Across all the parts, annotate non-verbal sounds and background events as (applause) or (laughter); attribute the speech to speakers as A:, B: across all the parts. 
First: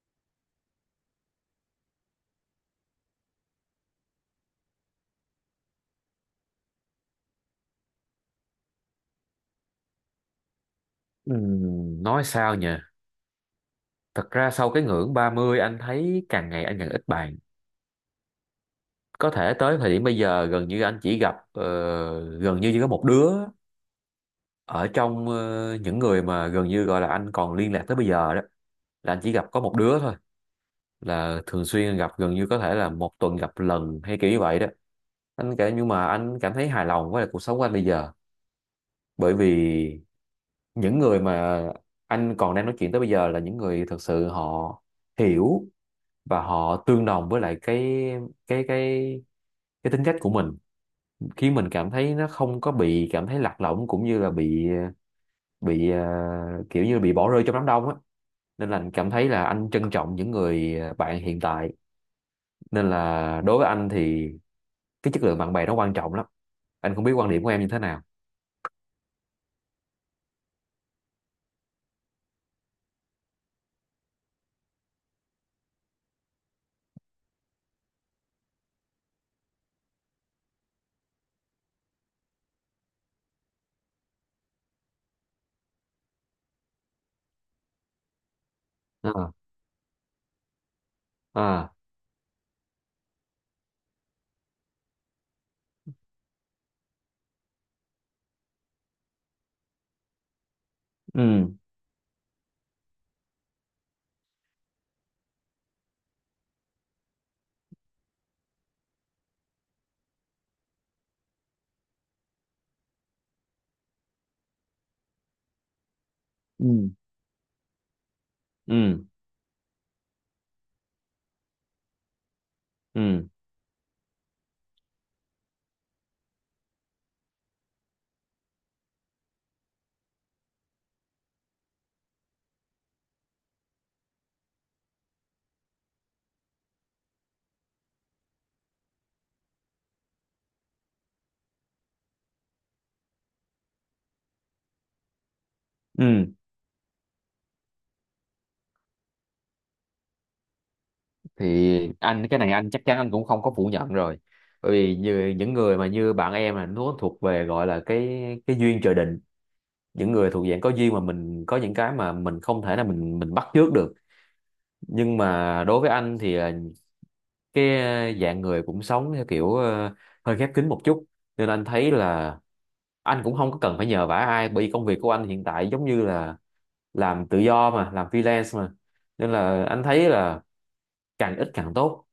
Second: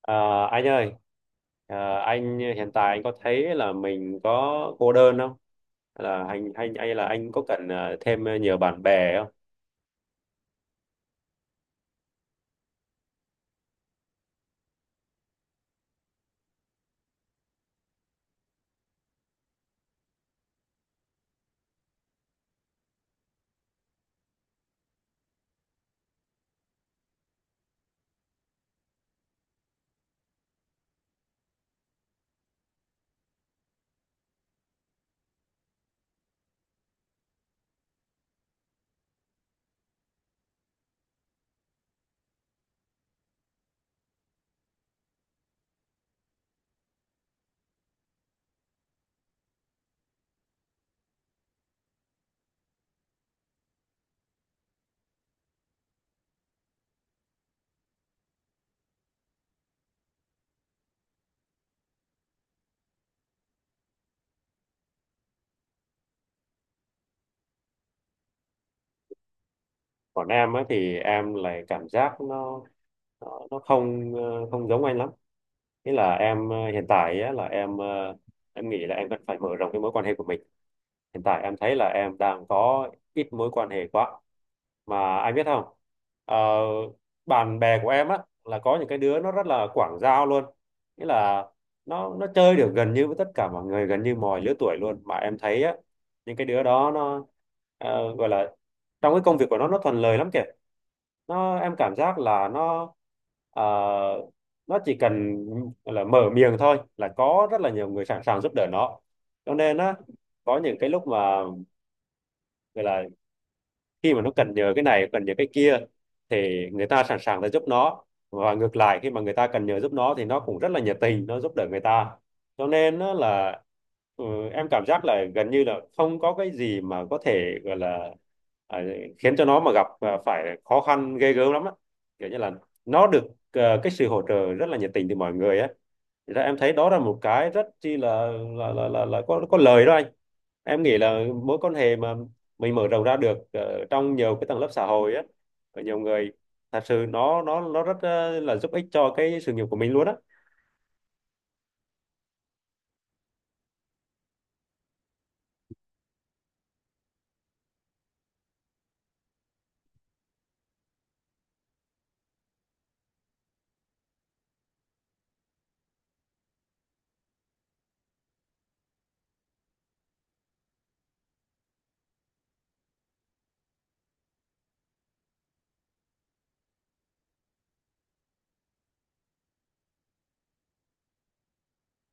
A: Ờ, anh ơi, anh hiện tại anh có thấy là mình có cô đơn không? Là anh hay là anh có cần thêm nhiều bạn bè không?
B: Nói sao nhỉ? Thật ra sau cái ngưỡng 30 anh thấy càng ngày anh càng ít bạn. Có thể tới thời điểm bây giờ gần như anh chỉ gặp gần như chỉ có một đứa ở trong những người mà gần như gọi là anh còn liên lạc tới bây giờ đó là anh chỉ gặp có một đứa thôi, là thường xuyên gặp gần như có thể là một tuần gặp lần hay kiểu như vậy đó. Anh kể nhưng mà anh cảm thấy hài lòng với lại cuộc sống của anh bây giờ, bởi vì những người mà anh còn đang nói chuyện tới bây giờ là những người thật sự họ hiểu và họ tương đồng với lại cái cái cái tính cách của mình, khiến mình cảm thấy nó không có bị cảm thấy lạc lõng cũng như là bị kiểu như bị bỏ rơi trong đám đông á, nên là anh cảm thấy là anh trân trọng những người bạn hiện tại. Nên là đối với anh thì cái chất lượng bạn bè nó quan trọng lắm. Anh không biết quan điểm của em như thế nào.
A: Còn em ấy thì em lại cảm giác nó không không giống anh lắm. Thế là em hiện tại á, là em em nghĩ là em cần phải mở rộng cái mối quan hệ của mình. Hiện tại em thấy là em đang có ít mối quan hệ quá. Mà anh biết không? Ờ, Bạn bè của em á là có những cái đứa nó
B: À,
A: rất là quảng giao luôn. Nghĩa là
B: à.
A: nó chơi được gần như với tất cả mọi người, gần như mọi lứa tuổi luôn. Mà em thấy á những cái đứa đó nó gọi là trong cái công việc của nó thuận lợi lắm kìa.
B: Ừ,
A: Em cảm giác là nó ờ, nó chỉ cần là mở miệng thôi là có rất là nhiều người sẵn sàng giúp đỡ nó, cho nên á có những cái lúc mà gọi là khi mà nó cần nhờ cái này cần nhờ cái kia thì người
B: ừ,
A: ta sẵn sàng để giúp nó, và ngược lại
B: ừ,
A: khi mà người ta cần nhờ giúp nó thì nó cũng rất là nhiệt tình nó giúp đỡ người ta, cho nên nó
B: ừ,
A: là ừ, em cảm giác là gần như là không có cái gì mà có thể gọi là à, khiến cho nó mà gặp à, phải khó khăn ghê gớm lắm á, kiểu như là nó được cái sự hỗ trợ rất là nhiệt tình từ mọi người á. Thì ra em thấy đó là một cái rất chi là là có lời đó anh. Em nghĩ là mối quan hệ mà mình mở rộng ra được trong nhiều cái tầng lớp xã hội á, ở nhiều người
B: ừ.
A: thật sự nó rất là giúp ích cho cái sự nghiệp của mình luôn á.
B: Thì anh cái này anh chắc chắn anh cũng không có phủ nhận rồi, bởi vì như những người mà như bạn em là nó thuộc về gọi là cái duyên trời định. Những người thuộc dạng có duyên mà mình có những cái mà mình không thể là mình bắt chước được. Nhưng mà đối với anh thì là cái dạng người cũng sống theo kiểu hơi khép kín một chút, nên anh thấy là anh cũng không có cần phải nhờ vả ai, bởi vì công việc của anh hiện tại giống như là làm tự do mà, làm freelance mà, nên là anh thấy là càng ít càng tốt.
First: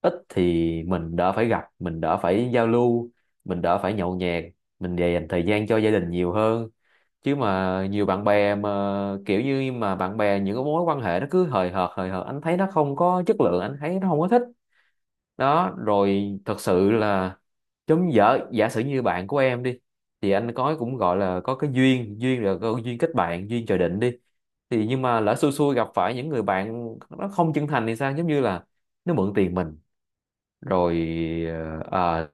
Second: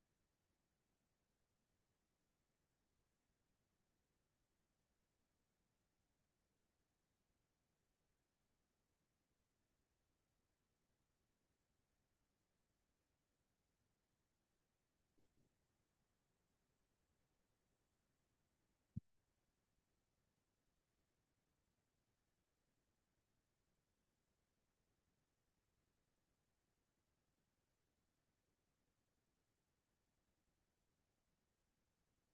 B: Ít thì mình đỡ phải gặp, mình đỡ phải giao lưu, mình đỡ phải nhậu nhẹt, mình dành thời gian cho gia đình nhiều hơn, chứ mà nhiều bạn bè mà kiểu như mà bạn bè những cái mối quan hệ nó cứ hời hợt hời hợt, anh thấy nó không có chất lượng, anh thấy nó không có thích. Đó rồi thật sự là giống giả giả sử như bạn của em đi, thì anh có cũng gọi là có cái duyên, duyên là có duyên kết bạn, duyên trời định đi, thì nhưng mà lỡ xui xui gặp phải những người bạn nó không chân thành thì sao, giống như là nó mượn tiền mình rồi, ờ, à,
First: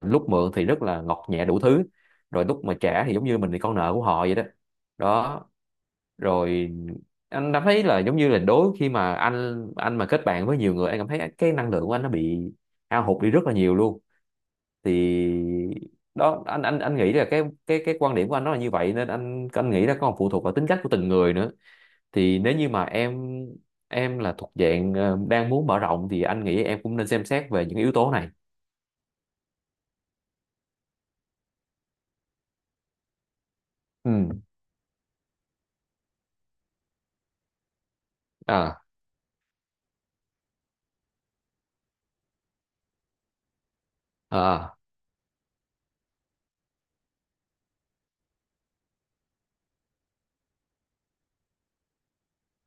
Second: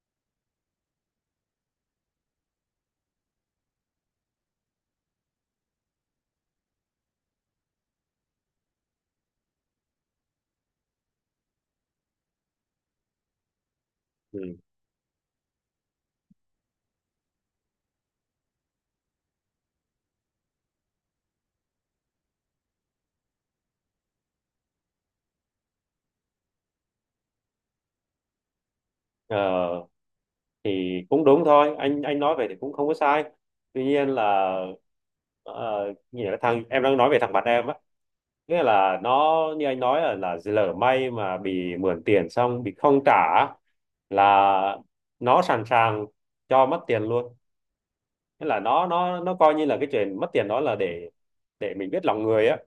B: lúc mượn thì rất là ngọt nhẹ đủ thứ, rồi lúc mà trả thì giống như mình là con nợ của họ vậy đó. Đó rồi anh cảm thấy là giống như là đối khi mà anh mà kết bạn với nhiều người, anh cảm thấy cái năng lượng của anh nó bị hao hụt đi rất là nhiều luôn.
A: Ừ.
B: Thì đó anh nghĩ là cái quan điểm của anh nó là như vậy, nên anh nghĩ là còn phụ thuộc vào tính cách của từng người nữa. Thì nếu như mà em là thuộc dạng đang muốn mở rộng, thì anh nghĩ em cũng nên xem xét về những yếu tố này.
A: Ờ, thì cũng đúng thôi, anh nói về thì cũng không có sai, tuy nhiên
B: Ừ.
A: là ờ, như là thằng em đang nói về thằng bạn em á, nghĩa
B: À.
A: là nó như anh nói là lỡ may mà bị mượn tiền xong bị không trả á,
B: Ờ.
A: là nó sẵn sàng cho mất tiền luôn. Thế là nó coi như là cái chuyện mất tiền đó là để mình biết lòng người á,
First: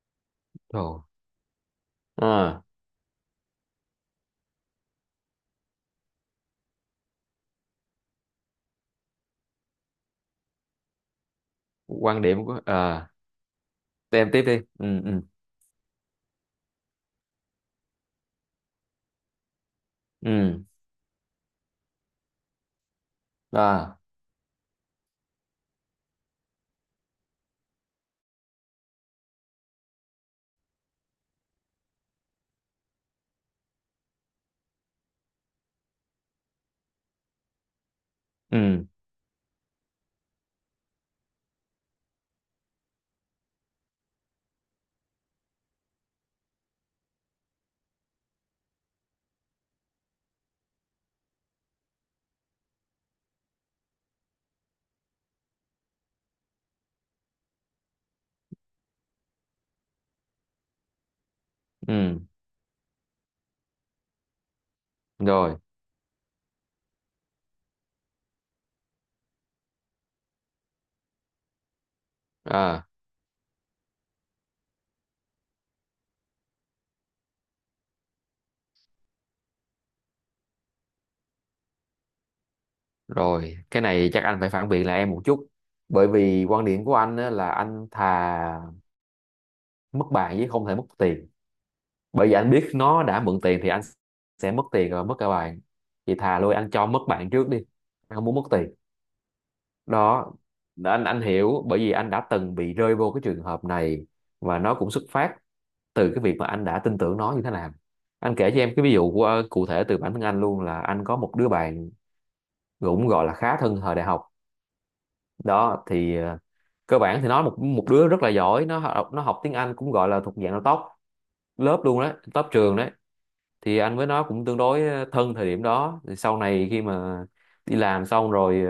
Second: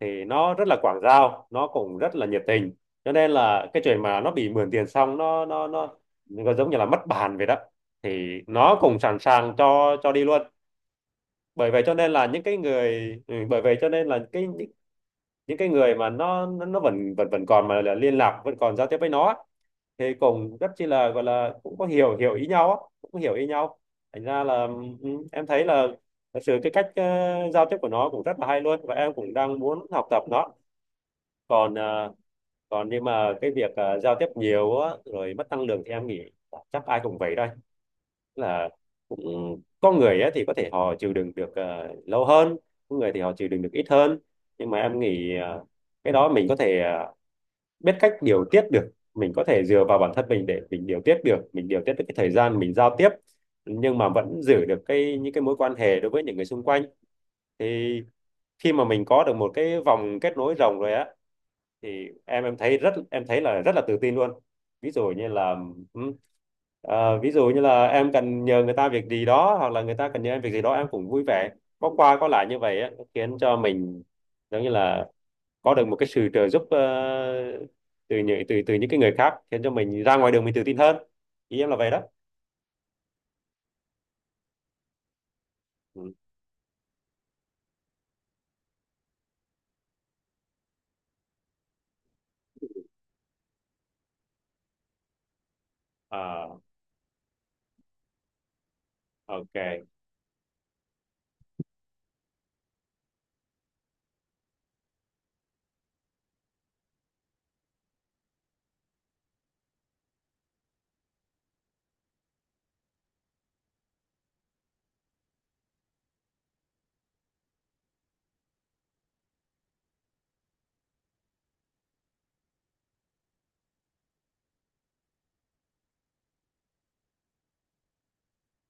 A: thì nó rất là quảng
B: Rồi.
A: giao nó cũng rất là nhiệt
B: À,
A: tình, cho nên là cái chuyện mà nó bị mượn tiền xong nó giống như là mất bàn vậy đó, thì nó cũng sẵn sàng cho đi luôn, bởi vậy cho nên
B: quan
A: là những
B: điểm
A: cái
B: của à,
A: người ừ, bởi vậy cho nên là
B: em tiếp
A: cái
B: đi. Ừ, ừ,
A: những cái người mà nó vẫn vẫn vẫn còn mà là liên lạc vẫn còn giao tiếp với nó á, thì cũng
B: ừ.
A: rất chi là gọi là cũng có hiểu hiểu ý nhau á, cũng có hiểu ý nhau,
B: À.
A: thành ra là ừ, em thấy là thật sự cái cách giao tiếp của nó cũng rất là hay luôn, và em cũng đang muốn học tập nó. Còn còn nhưng mà cái việc giao tiếp nhiều á, rồi mất năng lượng thì em nghĩ chắc ai cũng vậy thôi, là
B: Ừ,
A: cũng có người á, thì có thể họ chịu đựng được lâu hơn, có người thì họ chịu đựng được ít hơn, nhưng mà em nghĩ cái đó mình có thể biết cách điều tiết được, mình có thể dựa vào bản thân mình để mình điều tiết được, mình điều tiết được cái thời gian mình giao tiếp, nhưng mà vẫn giữ được cái những cái mối quan hệ đối với những người xung quanh. Thì khi mà mình có được một cái vòng kết nối rộng rồi á, thì
B: ừ.
A: em thấy rất em thấy là rất là tự tin luôn. Ví dụ như là
B: Rồi.
A: ừm, ví dụ như là em cần nhờ người ta việc gì đó, hoặc là người ta cần nhờ em việc gì đó em cũng vui vẻ, có qua có lại như vậy
B: À.
A: á, khiến cho mình giống như là có được một cái sự trợ giúp từ những từ từ những cái người khác, khiến cho mình ra ngoài đường mình tự tin hơn. Ý em là vậy đó.
B: Rồi. Cái này chắc anh phải phản biện lại em một chút, bởi
A: Ừ.
B: vì quan điểm của anh á, là anh thà mất bài chứ không thể mất tiền, bởi vì anh biết nó đã mượn tiền thì anh sẽ mất tiền rồi mất cả bạn, thì thà lui
A: À,
B: anh cho mất bạn trước đi, anh không muốn mất tiền.
A: ok.
B: Đó anh hiểu, bởi vì anh đã từng bị rơi vô cái trường hợp này, và nó cũng xuất phát từ cái việc mà anh đã tin tưởng nó như thế nào. Anh kể cho em cái ví dụ của cụ thể từ bản thân anh luôn, là anh có một đứa bạn cũng gọi là khá thân thời đại học đó. Thì cơ bản thì nó một một đứa rất là giỏi, nó học tiếng Anh cũng gọi là thuộc dạng là top lớp luôn đấy, top trường đấy. Thì anh với nó cũng tương đối thân thời điểm đó. Thì sau này khi mà đi làm xong rồi,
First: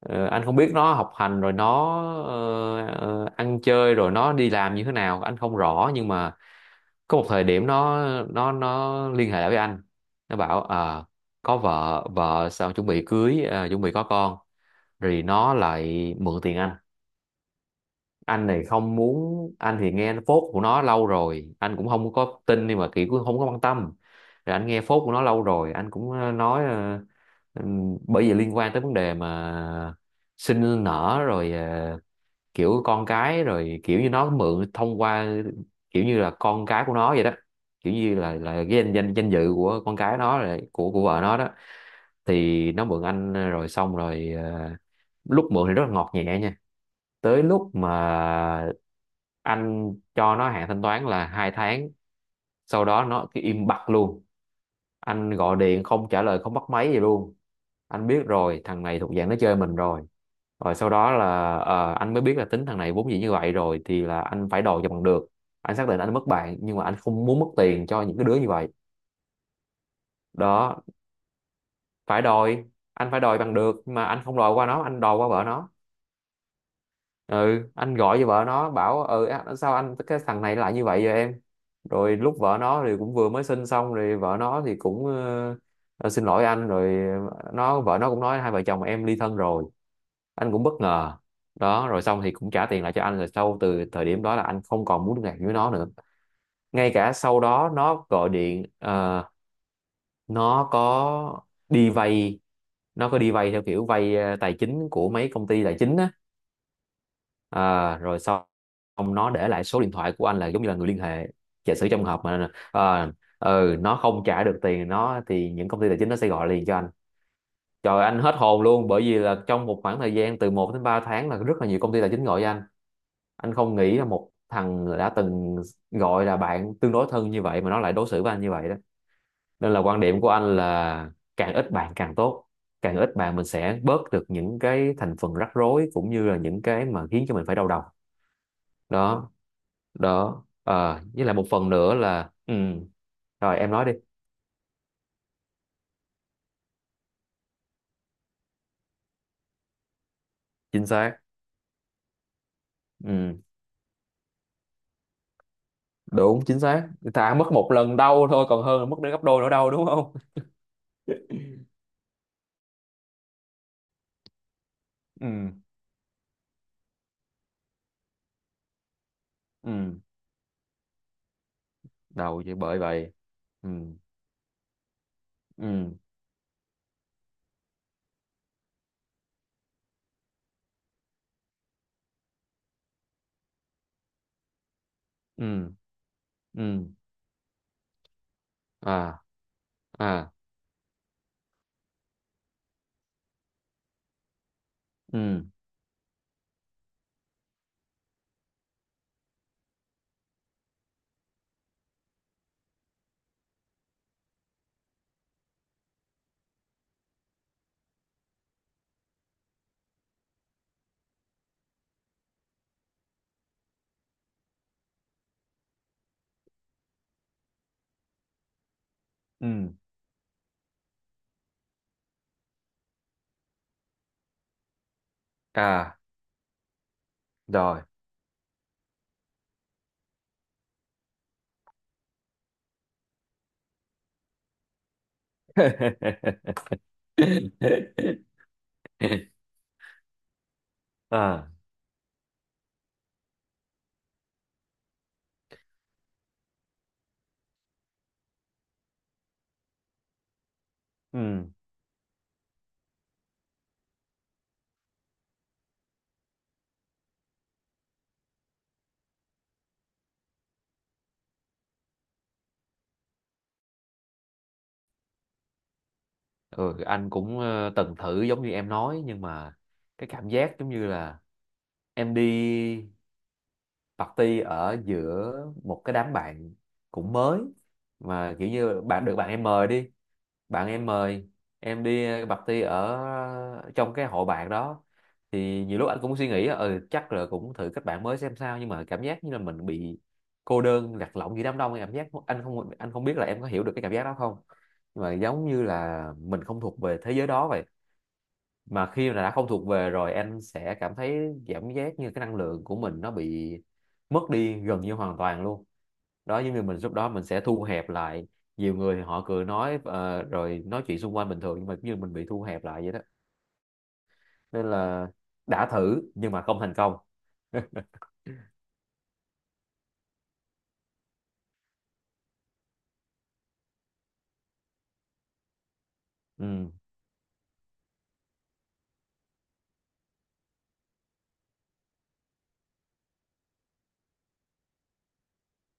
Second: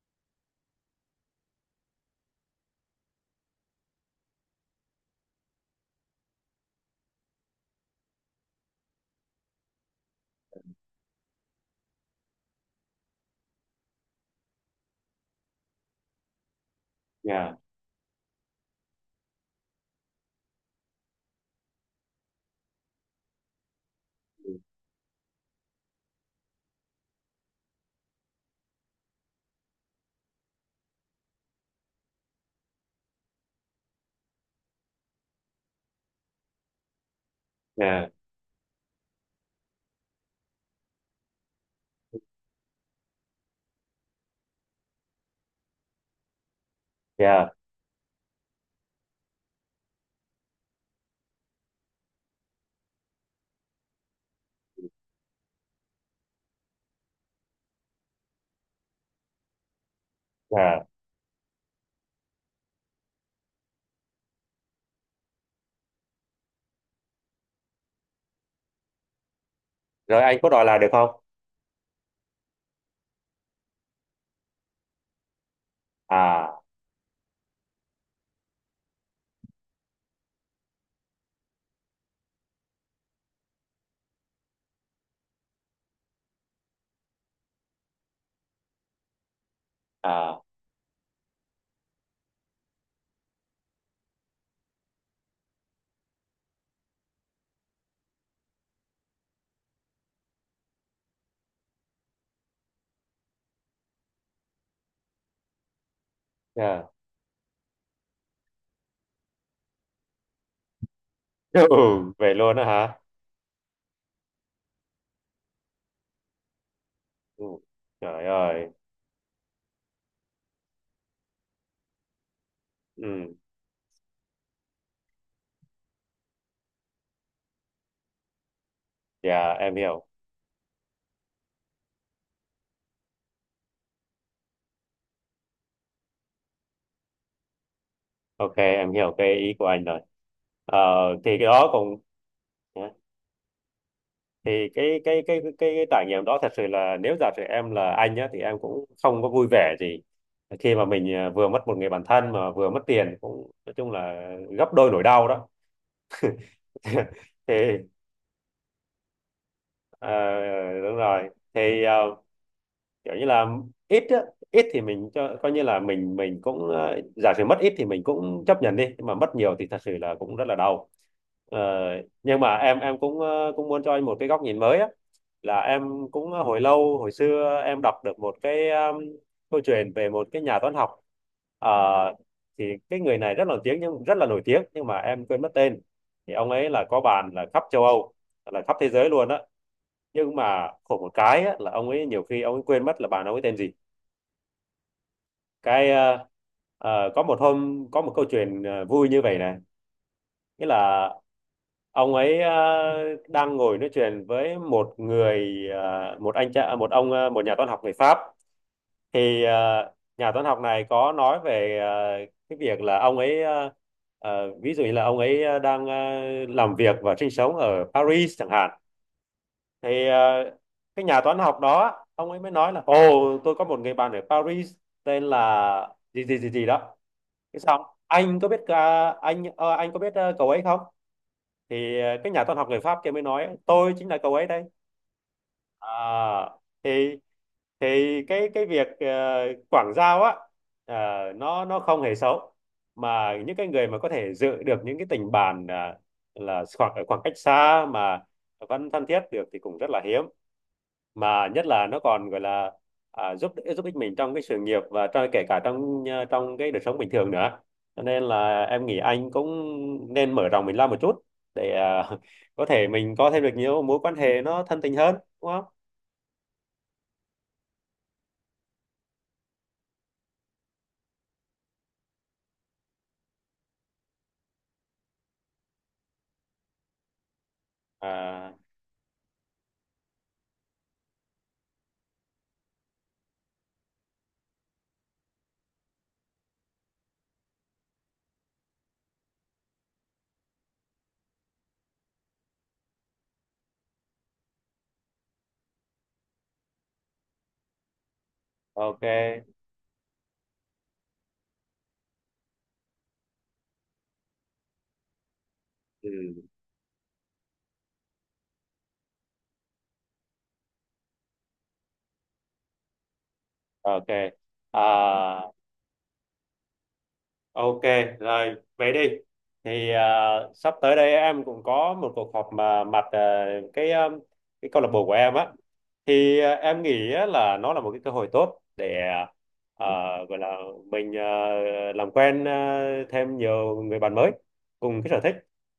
B: anh không biết nó học hành rồi nó ăn chơi rồi nó đi làm như thế nào anh không rõ, nhưng mà có một thời điểm nó nó liên hệ lại với anh. Nó bảo có vợ vợ sao chuẩn bị cưới, chuẩn bị có con", rồi nó lại mượn tiền anh.
A: Yeah.
B: Anh này không muốn, anh thì nghe phốt của nó lâu rồi anh cũng không có tin nhưng mà kiểu cũng không có quan tâm. Rồi anh nghe phốt của nó lâu rồi anh cũng nói, bởi vì liên quan tới vấn đề mà sinh nở rồi kiểu con cái, rồi kiểu như nó mượn thông qua kiểu như là con cái của nó vậy đó, kiểu
A: Yeah.
B: như là cái danh danh danh dự của con cái nó rồi của vợ nó đó. Thì nó mượn anh rồi xong rồi lúc mượn thì rất là ngọt nhẹ nha. Tới
A: Yeah.
B: lúc mà anh cho nó hạn thanh toán là hai tháng, sau đó nó cứ im bặt luôn, anh gọi điện không trả lời không bắt máy gì luôn. Anh biết rồi thằng này thuộc dạng nó chơi mình rồi. Rồi
A: Yeah.
B: sau đó là anh mới biết là tính thằng này vốn dĩ như vậy rồi, thì là anh phải đòi cho bằng được. Anh xác định anh mất bạn nhưng mà anh không muốn mất tiền cho những cái đứa như vậy.
A: Rồi anh có đòi lại
B: Đó
A: được không?
B: phải đòi, anh phải đòi bằng được, nhưng mà anh không đòi qua nó, anh đòi qua vợ nó.
A: À.
B: Ừ anh gọi cho vợ nó bảo "Ừ á, sao anh cái thằng này lại như vậy vậy em". Rồi lúc vợ nó thì cũng vừa mới sinh xong, rồi vợ nó thì cũng "Ờ, xin lỗi anh", rồi nó vợ nó cũng nói hai vợ chồng em ly thân rồi.
A: À.
B: Anh cũng bất ngờ. Đó rồi xong thì cũng trả tiền lại cho anh, rồi sau từ thời điểm đó là anh không còn muốn liên lạc với nó nữa. Ngay cả sau đó nó gọi điện, nó có đi vay, theo kiểu vay tài chính của mấy công ty tài chính á.
A: Yeah.
B: À, rồi xong xong nó để lại số điện thoại của anh là giống như là người liên hệ,
A: (laughs)
B: giả sử
A: Ừ,
B: trong hợp
A: vậy
B: mà,
A: luôn đó hả?
B: ừ, nó không trả được tiền nó thì những công ty tài chính nó sẽ gọi liền cho anh.
A: Ừ.
B: Trời anh
A: Trời
B: hết hồn
A: ơi,
B: luôn, bởi vì là trong một khoảng thời gian từ một đến 3 tháng là rất là nhiều công ty tài chính gọi cho anh
A: ừ,
B: anh không nghĩ là một thằng đã từng gọi là bạn tương đối thân như vậy mà nó lại đối xử với anh như vậy đó.
A: dạ
B: Nên
A: em
B: là quan
A: hiểu,
B: điểm của anh là càng ít bạn càng tốt, càng ít bạn mình sẽ bớt được những cái thành phần rắc rối cũng như là những cái mà khiến cho mình phải đau đầu.
A: ok em hiểu
B: Đó.
A: cái ý của anh rồi.
B: Đó
A: Ờ,
B: à, với lại
A: thì cái
B: một
A: đó
B: phần nữa
A: cũng,
B: là ừ. Rồi em nói đi.
A: thì cái trải nghiệm đó thật sự là nếu giả sử em là anh nhá thì em cũng không có vui vẻ gì khi mà
B: Chính
A: mình
B: xác.
A: à, vừa mất một người bạn thân mà vừa mất tiền,
B: Ừ.
A: cũng nói chung là gấp đôi nỗi đau đó.
B: Đúng chính xác ta
A: (laughs)
B: mất
A: Thì
B: một lần đau thôi còn hơn là mất đến gấp đôi nữa đau đúng
A: ờ,
B: không?
A: đúng rồi, thì kiểu như là ít á, ít thì mình
B: (laughs)
A: cho coi
B: Ừ.
A: như là mình cũng ờ, giả sử mất ít thì mình cũng chấp nhận đi, nhưng mà mất nhiều thì thật sự
B: Ừ.
A: là cũng rất là đau. Ờ, nhưng
B: Đau
A: mà
B: chứ
A: em
B: bởi
A: em
B: vậy.
A: cũng cũng
B: Ừ.
A: muốn cho anh một cái góc nhìn mới á, là em
B: Ừ.
A: cũng hồi xưa em đọc được một cái câu chuyện về một cái nhà toán học. Ờ, thì cái người này rất là nổi tiếng, nhưng rất là nổi tiếng nhưng mà em quên mất
B: Ừ.
A: tên. Thì ông ấy là
B: Ừ.
A: có bạn là khắp châu Âu, là khắp thế giới
B: À,
A: luôn á,
B: à.
A: nhưng mà khổ một cái á, là ông ấy nhiều khi ông ấy quên mất là bạn ông ấy tên gì.
B: Ừ.
A: Cái có một hôm có một câu chuyện vui như vậy này, nghĩa là ông ấy đang ngồi nói chuyện với một người một anh cha một ông một nhà toán học người Pháp. Thì nhà toán học này có nói về cái việc là ông ấy ví dụ như là ông ấy đang làm việc và sinh sống ở Paris chẳng hạn.
B: Ừ.
A: Thì cái nhà toán học đó ông ấy mới nói là, "Ồ, tôi có một người bạn ở Paris tên là
B: À,
A: gì gì gì gì đó." Cái xong,
B: rồi.
A: "Anh có biết anh anh có biết cậu ấy không?" Thì cái nhà toán học người Pháp kia mới nói, "Tôi chính là cậu ấy đây."
B: (laughs)
A: À, thì thì cái việc quảng giao á, ờ,
B: À.
A: nó không hề xấu, mà những cái người mà có thể dự được những cái tình bạn là ở khoảng cách xa mà vẫn thân thiết được thì cũng rất là hiếm, mà
B: Ừ.
A: nhất là nó còn gọi là giúp giúp ích mình trong cái sự nghiệp và trong kể cả trong à, trong cái đời sống bình thường nữa. Cho nên là em nghĩ anh cũng nên mở rộng mình ra một chút để à, (laughs) có thể mình có thêm được nhiều mối quan hệ nó thân tình hơn, đúng không?
B: Ừ anh cũng từng thử giống như em nói, nhưng mà cái cảm giác giống như là em đi party ở giữa một cái đám bạn cũng mới, mà kiểu
A: À,
B: như bạn được bạn em mời đi, bạn em mời em đi party ở trong cái hội bạn đó, thì nhiều lúc anh cũng suy nghĩ ừ chắc là cũng thử kết bạn mới xem sao, nhưng mà cảm giác như là mình bị cô đơn lạc lõng giữa đám đông. Cảm giác anh không biết là em có hiểu được cái cảm giác đó không, nhưng mà giống như là mình không thuộc về thế giới đó vậy, mà
A: ok.
B: khi mà đã không thuộc về rồi anh sẽ cảm thấy cảm giác như cái năng lượng của mình nó bị mất đi gần như hoàn toàn luôn. Đó
A: Ừ.
B: giống như mình lúc đó mình sẽ thu hẹp lại, nhiều người thì họ cười nói rồi nói chuyện xung quanh bình thường, nhưng mà giống như mình bị thu hẹp lại vậy đó.
A: Ok.
B: Nên
A: À,
B: là đã thử nhưng mà không thành công.
A: ok, rồi vậy đi. Thì à, sắp tới đây em cũng có một cuộc họp mà mặt à, cái câu lạc bộ của em á. Thì à,
B: Ừ.
A: em nghĩ á là nó là một cái cơ hội tốt để à, gọi là mình à, làm quen à, thêm nhiều người bạn mới cùng cái sở thích.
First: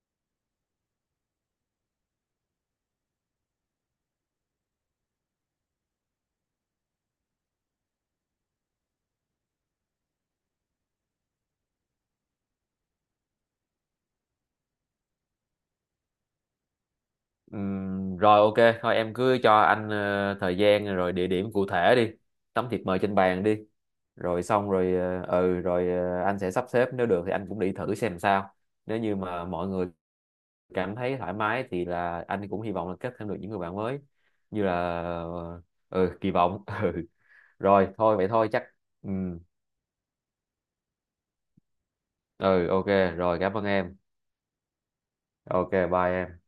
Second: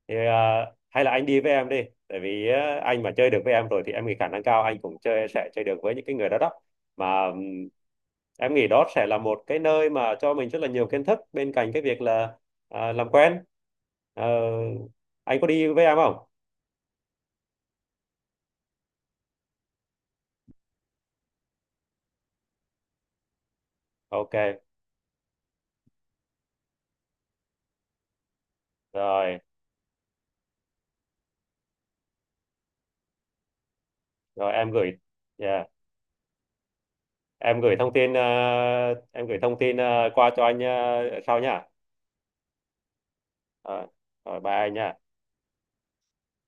A: Thì à, hay là anh đi với em đi, tại vì à, anh mà chơi được với em rồi thì em nghĩ khả năng cao anh cũng chơi sẽ chơi được với những cái người đó đó, mà em nghĩ đó sẽ là một cái nơi mà cho mình rất là nhiều kiến thức bên cạnh cái việc là à, làm quen. Ờ, anh có đi với em không?
B: Rồi ok, thôi em cứ cho anh thời gian rồi địa điểm cụ thể đi, tấm thiệp mời trên bàn đi,
A: Ok.
B: rồi xong rồi, ừ rồi anh sẽ sắp xếp nếu được thì anh cũng đi thử xem sao. Nếu như
A: Rồi.
B: mà mọi người cảm thấy thoải mái thì là anh cũng hy vọng là kết thêm được những người bạn mới
A: Rồi
B: như
A: em
B: là
A: gửi
B: ờ,
A: yeah.
B: ừ kỳ vọng. (laughs) Ừ.
A: em gửi
B: Rồi
A: thông tin
B: thôi
A: ờ,
B: vậy thôi chắc. Ừ.
A: Em gửi thông tin qua cho anh sau nha.
B: Ừ ok, rồi cảm ơn
A: Ờ,
B: em.
A: Rồi bye anh nha.
B: Ok bye em.